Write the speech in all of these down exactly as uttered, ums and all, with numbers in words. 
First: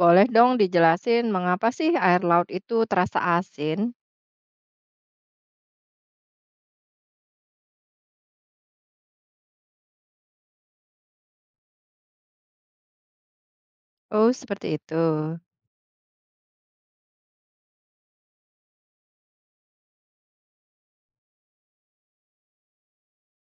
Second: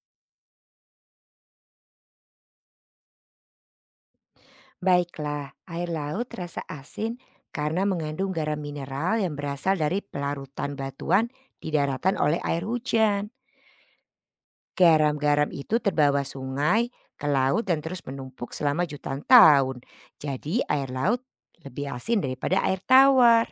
Boleh dong dijelasin mengapa sih air laut itu terasa asin? Baiklah, air laut terasa asin karena mengandung garam mineral yang berasal dari pelarutan batuan di daratan oleh air hujan. Oh, seperti itu. Garam-garam itu terbawa sungai ke laut dan terus menumpuk selama jutaan tahun. Jadi air laut lebih asin daripada air tawar.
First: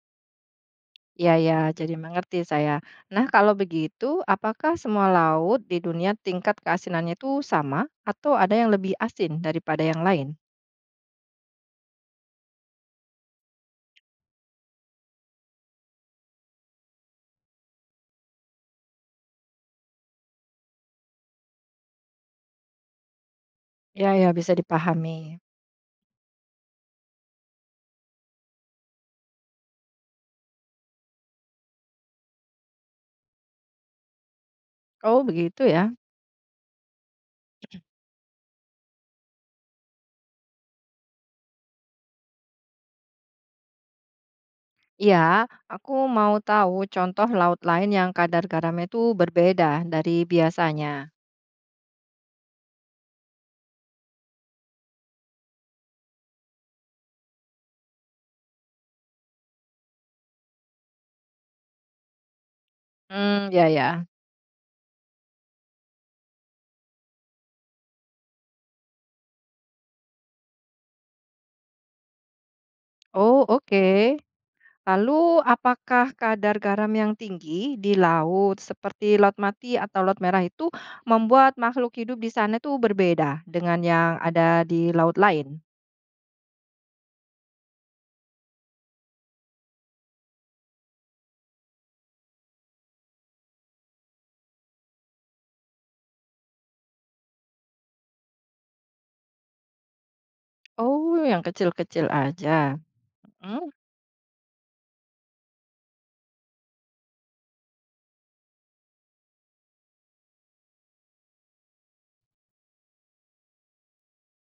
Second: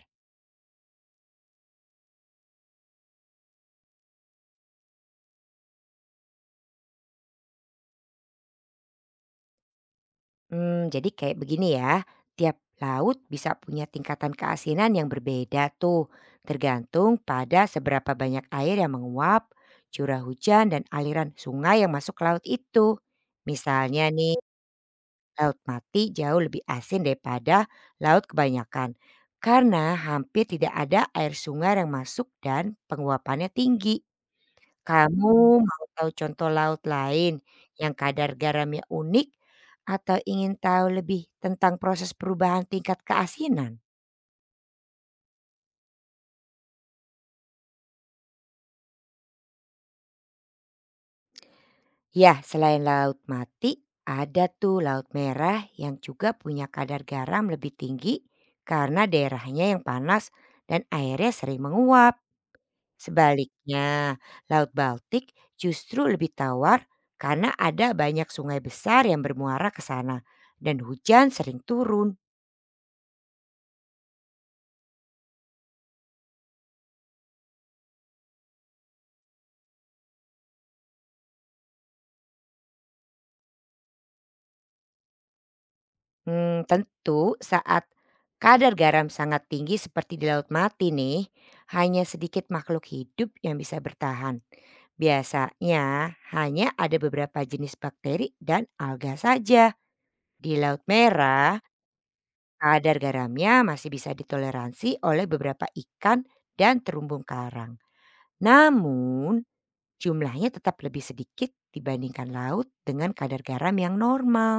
Ya, ya, jadi mengerti saya. Nah, kalau begitu, apakah semua laut di dunia tingkat keasinannya itu sama atau ada yang lebih asin daripada yang lain? Mmm, jadi kayak begini ya, tiap laut bisa punya tingkatan keasinan yang berbeda tuh, tergantung pada seberapa banyak air yang menguap, curah hujan, dan aliran sungai yang masuk ke laut itu. Misalnya Ya, ya, nih, bisa dipahami. laut mati jauh lebih asin daripada laut kebanyakan, karena hampir tidak ada air sungai yang masuk dan penguapannya tinggi. Oh, Kamu begitu mau ya. tahu contoh laut lain yang kadar garamnya unik atau ingin tahu lebih tentang proses perubahan tingkat keasinan? Ya aku mau tahu contoh laut lain yang kadar garamnya itu berbeda dari biasanya. Ya, selain laut mati, ada tuh laut merah yang juga punya kadar garam lebih tinggi karena daerahnya yang panas dan airnya sering menguap. Hmm, ya, ya. Sebaliknya, laut Baltik justru lebih tawar karena ada banyak sungai besar yang bermuara ke sana dan hujan sering turun. Oh, oke. Lalu, apakah kadar garam yang tinggi di laut, seperti laut mati atau laut merah itu, membuat makhluk hidup di sana itu berbeda dengan yang ada di laut lain? Hmm, tentu saat kadar garam sangat tinggi seperti di laut mati nih, hanya sedikit makhluk hidup yang bisa bertahan. Biasanya hanya ada beberapa jenis bakteri dan alga saja. Di laut Oh, yang merah, kecil-kecil aja. kadar garamnya Hmm. masih bisa ditoleransi oleh beberapa ikan dan terumbu karang. Namun, jumlahnya tetap lebih sedikit dibandingkan laut dengan kadar garam yang normal.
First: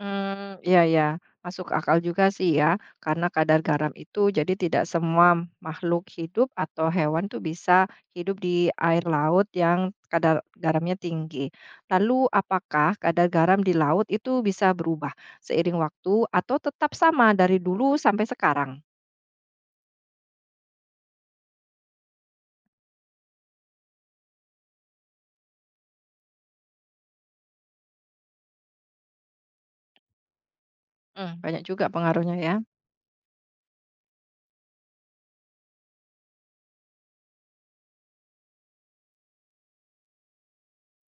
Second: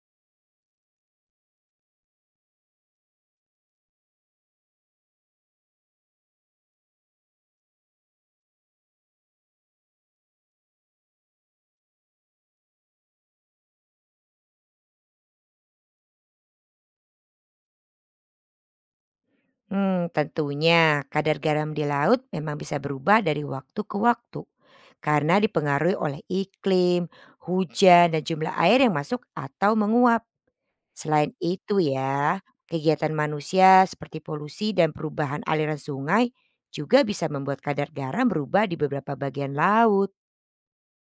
Hmm, ya ya masuk akal juga sih ya, karena kadar garam itu jadi tidak semua makhluk hidup atau hewan tuh bisa hidup di air laut yang kadar garamnya tinggi. Lalu apakah kadar garam di laut itu bisa berubah seiring waktu atau tetap sama dari dulu sampai sekarang? Hmm, tentunya kadar garam di laut memang bisa berubah dari waktu ke waktu karena dipengaruhi oleh iklim, hujan, dan jumlah air yang masuk atau menguap. Selain Mmm, banyak itu juga pengaruhnya ya, ya. kegiatan manusia seperti polusi dan perubahan aliran sungai juga bisa membuat kadar garam berubah di beberapa bagian laut.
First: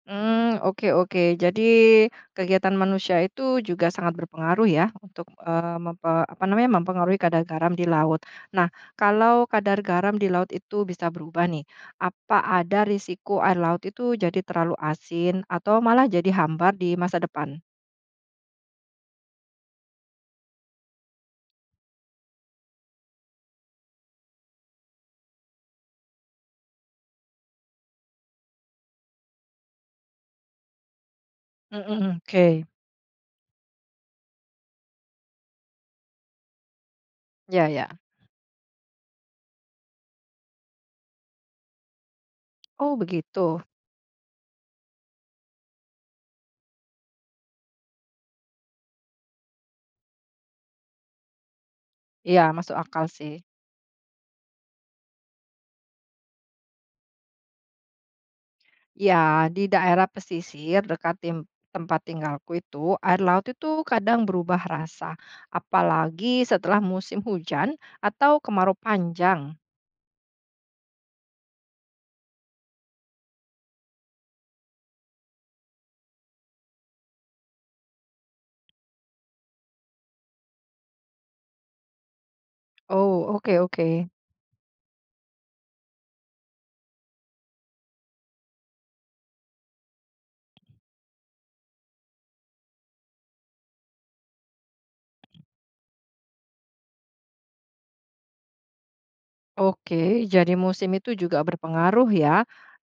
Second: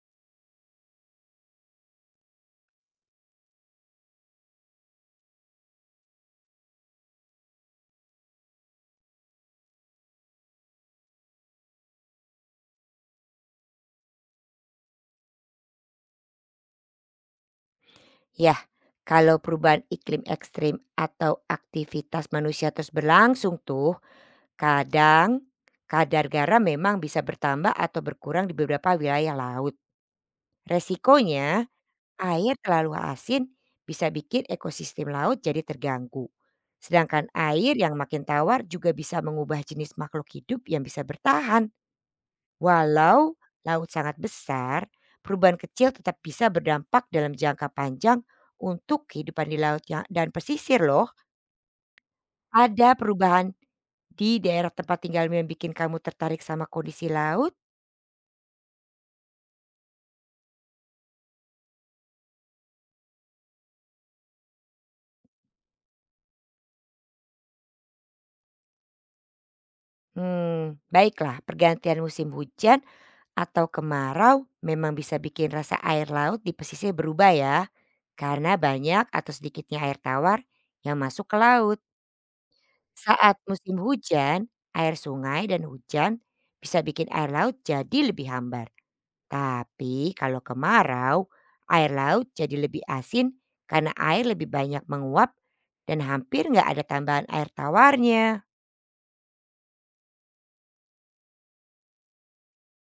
Hmm, oke oke. Jadi kegiatan manusia itu juga sangat berpengaruh ya untuk, eee, mempe apa namanya, mempengaruhi kadar garam di laut. Nah, kalau kadar garam di laut itu bisa berubah nih, apa ada risiko air laut itu jadi terlalu asin atau malah jadi hambar di masa depan? Yah, kalau perubahan iklim ekstrim atau aktivitas manusia terus berlangsung tuh, kadang, kadar garam memang bisa bertambah atau berkurang di beberapa wilayah laut. Resikonya, Mhm, oke. air terlalu asin bisa bikin ekosistem laut jadi terganggu. Sedangkan Ya air ya. yang makin tawar juga bisa mengubah jenis makhluk hidup yang bisa bertahan. Oh Walau begitu. laut sangat besar, perubahan kecil tetap bisa berdampak dalam jangka panjang untuk kehidupan di laut yang- dan pesisir loh. Ya masuk Ada akal sih. perubahan di daerah tempat tinggalmu yang bikin kamu tertarik sama kondisi laut? Ya, di daerah pesisir dekat tim- tempat tinggalku itu, air laut itu kadang berubah rasa, apalagi setelah musim hujan atau kemarau panjang. Hmm, baiklah, pergantian musim hujan atau kemarau memang bisa bikin rasa air laut di pesisir berubah ya, karena banyak atau sedikitnya air tawar yang masuk ke laut. Oh, Saat oke, musim oke. hujan, air sungai dan hujan bisa bikin air laut jadi lebih hambar. Tapi kalau kemarau, air laut jadi lebih asin karena air lebih banyak menguap dan hampir nggak ada tambahan air tawarnya. Oke, jadi musim itu juga berpengaruh ya.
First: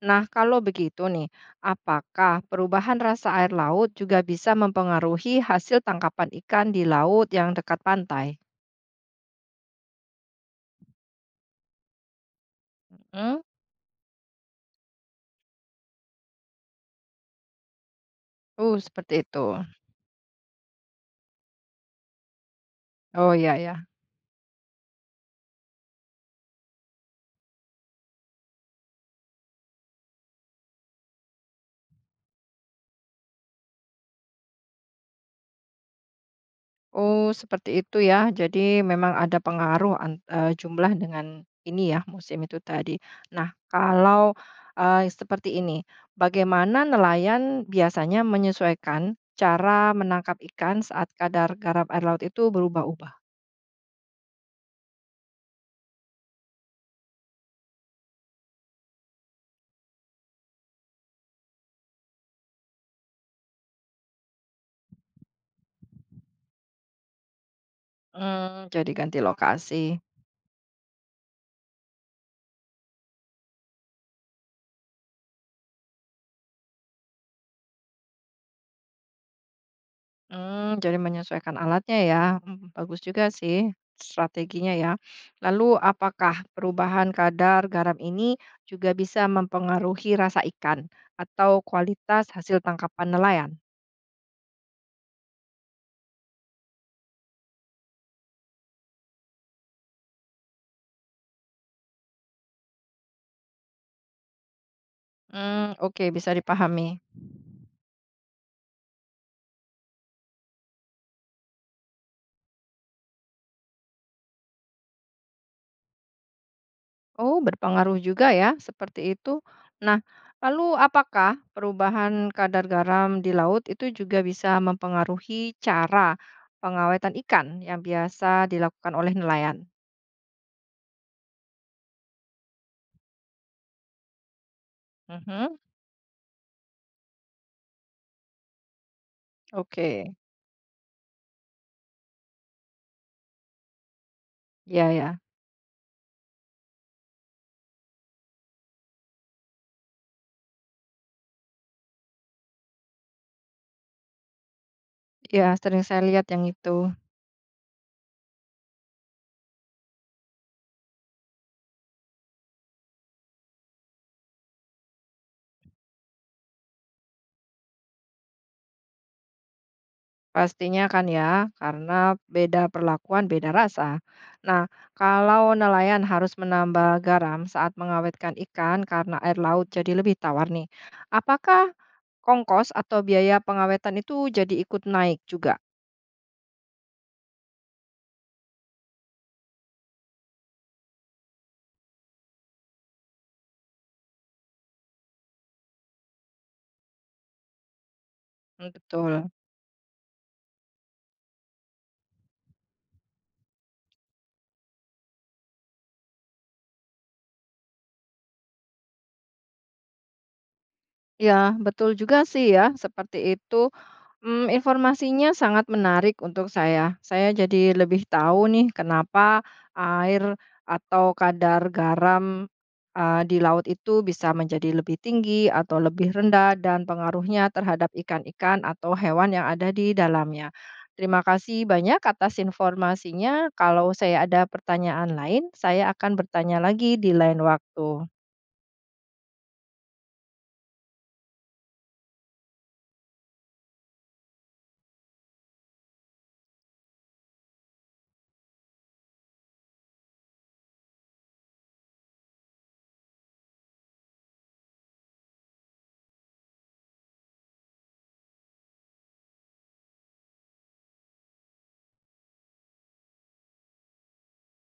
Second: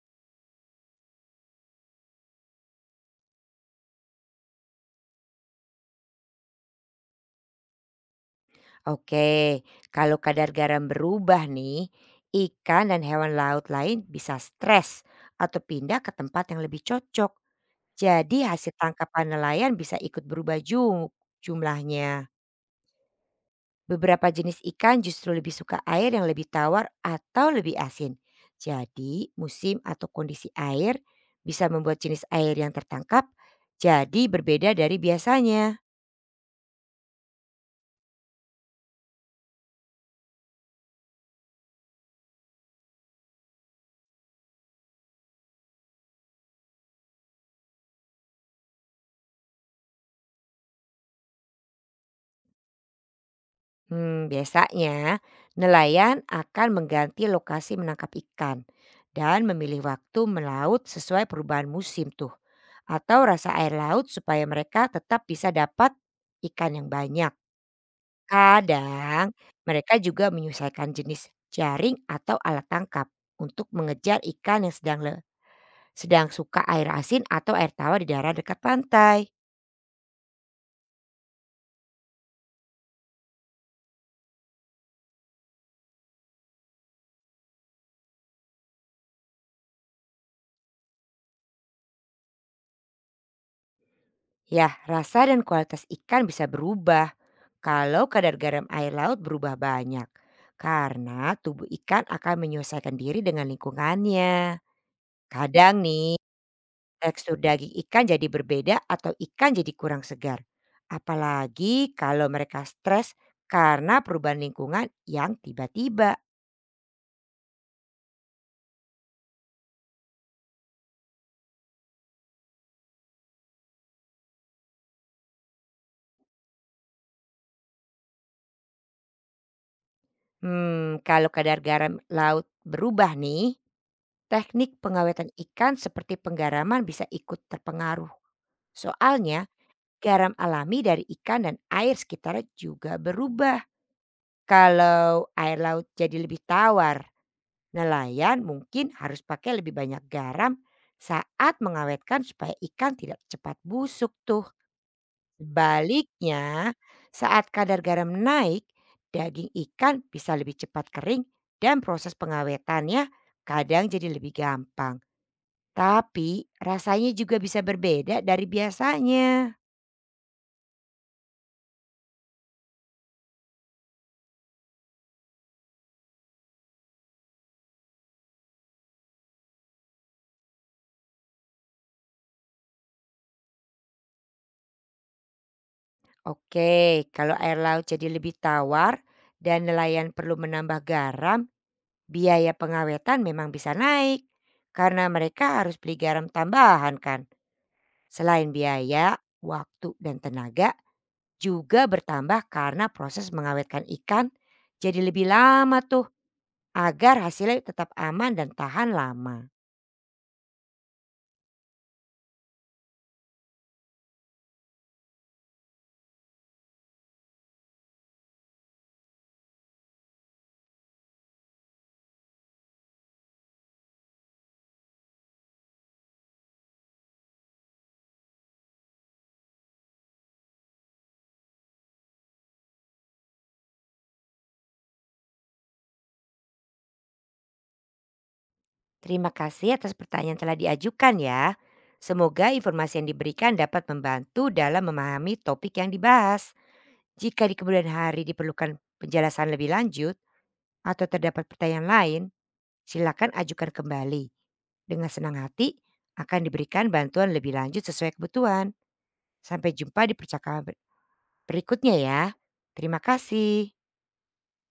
Nah, kalau begitu nih, apakah perubahan rasa air laut juga bisa mempengaruhi hasil tangkapan ikan di laut yang dekat pantai? Oke, kalau kadar garam berubah nih, ikan dan hewan Hmm? laut lain bisa stres atau pindah ke tempat yang lebih cocok. Jadi hasil Uh, seperti tangkapan itu. nelayan bisa ikut berubah ju- jumlahnya. Oh, ya, ya. Beberapa jenis ikan justru lebih suka air yang lebih tawar atau lebih asin. Jadi musim atau kondisi air bisa membuat jenis air yang tertangkap jadi berbeda dari biasanya. Oh, seperti itu ya. Jadi memang ada pengaruh an- eh, jumlah dengan ini ya, musim itu tadi. Nah, kalau eh, seperti ini, bagaimana nelayan biasanya menyesuaikan cara menangkap ikan saat kadar garam air laut itu berubah-ubah? Hmm, biasanya nelayan akan mengganti lokasi menangkap ikan dan memilih waktu melaut sesuai perubahan musim tuh atau rasa air laut supaya mereka tetap bisa dapat ikan yang banyak. Hmm, jadi ganti Kadang lokasi. mereka juga menyesuaikan jenis jaring atau alat tangkap untuk mengejar ikan yang sedang le- sedang suka air asin atau air tawar di daerah dekat pantai. Mmm, jadi menyesuaikan alatnya ya, mmm, bagus juga sih strateginya ya. Lalu apakah perubahan kadar garam ini juga bisa mempengaruhi rasa ikan atau kualitas hasil tangkapan nelayan? Ya, rasa dan kualitas ikan bisa berubah kalau kadar garam air laut berubah banyak, karena tubuh ikan akan menyesuaikan diri dengan lingkungannya. Hmm, Kadang oke nih, bisa dipahami. tekstur daging ikan jadi berbeda atau ikan jadi kurang segar. Apalagi kalau mereka stres karena perubahan lingkungan yang tiba-tiba. Oh, berpengaruh juga ya seperti itu. Nah, lalu apakah perubahan kadar garam di laut itu juga bisa mempengaruhi cara pengawetan ikan yang biasa dilakukan oleh nelayan? Hmm, kalau kadar garam laut berubah nih, teknik pengawetan Mhm, ikan seperti penggaraman bisa ikut terpengaruh. Soalnya oke. garam alami dari ikan dan air sekitarnya juga berubah. Ya, ya, Kalau air laut jadi lebih tawar, nelayan mungkin harus pakai lebih banyak garam saat mengawetkan supaya ikan tidak cepat busuk tuh. ya sering saya lihat yang Sebaliknya, itu. saat kadar garam naik, daging ikan bisa lebih cepat kering dan proses pengawetannya kadang jadi lebih gampang. Tapi rasanya juga bisa berbeda dari biasanya. Pastinya kan ya, karena beda perlakuan, beda rasa. Nah, kalau nelayan harus menambah garam saat mengawetkan ikan karena air laut jadi lebih tawar nih, apakah kongkos atau biaya pengawetan itu jadi ikut naik juga? Oke, kalau air laut jadi lebih tawar dan nelayan perlu menambah garam, biaya pengawetan memang bisa naik karena mereka harus beli garam tambahan kan. Selain Hmm, biaya, betul. waktu dan tenaga juga bertambah karena proses mengawetkan ikan jadi lebih lama tuh agar hasilnya tetap aman dan tahan lama. Ya, betul juga sih ya, seperti itu. Mmm, informasinya sangat menarik untuk saya. Saya jadi lebih tahu nih kenapa air atau kadar garam, eee, di laut itu bisa menjadi lebih tinggi atau lebih rendah dan pengaruhnya terhadap ikan-ikan atau hewan yang ada di dalamnya. Terima kasih banyak atas informasinya. Kalau saya ada pertanyaan lain, saya akan bertanya lagi di lain waktu. Terima kasih atas pertanyaan yang telah diajukan ya. Semoga informasi yang diberikan dapat membantu dalam memahami topik yang dibahas. Jika di kemudian hari diperlukan penjelasan lebih lanjut atau terdapat pertanyaan lain, silakan ajukan kembali. Dengan senang hati akan diberikan bantuan lebih lanjut sesuai kebutuhan. Sampai jumpa di percakapan berikutnya ya. Terima kasih.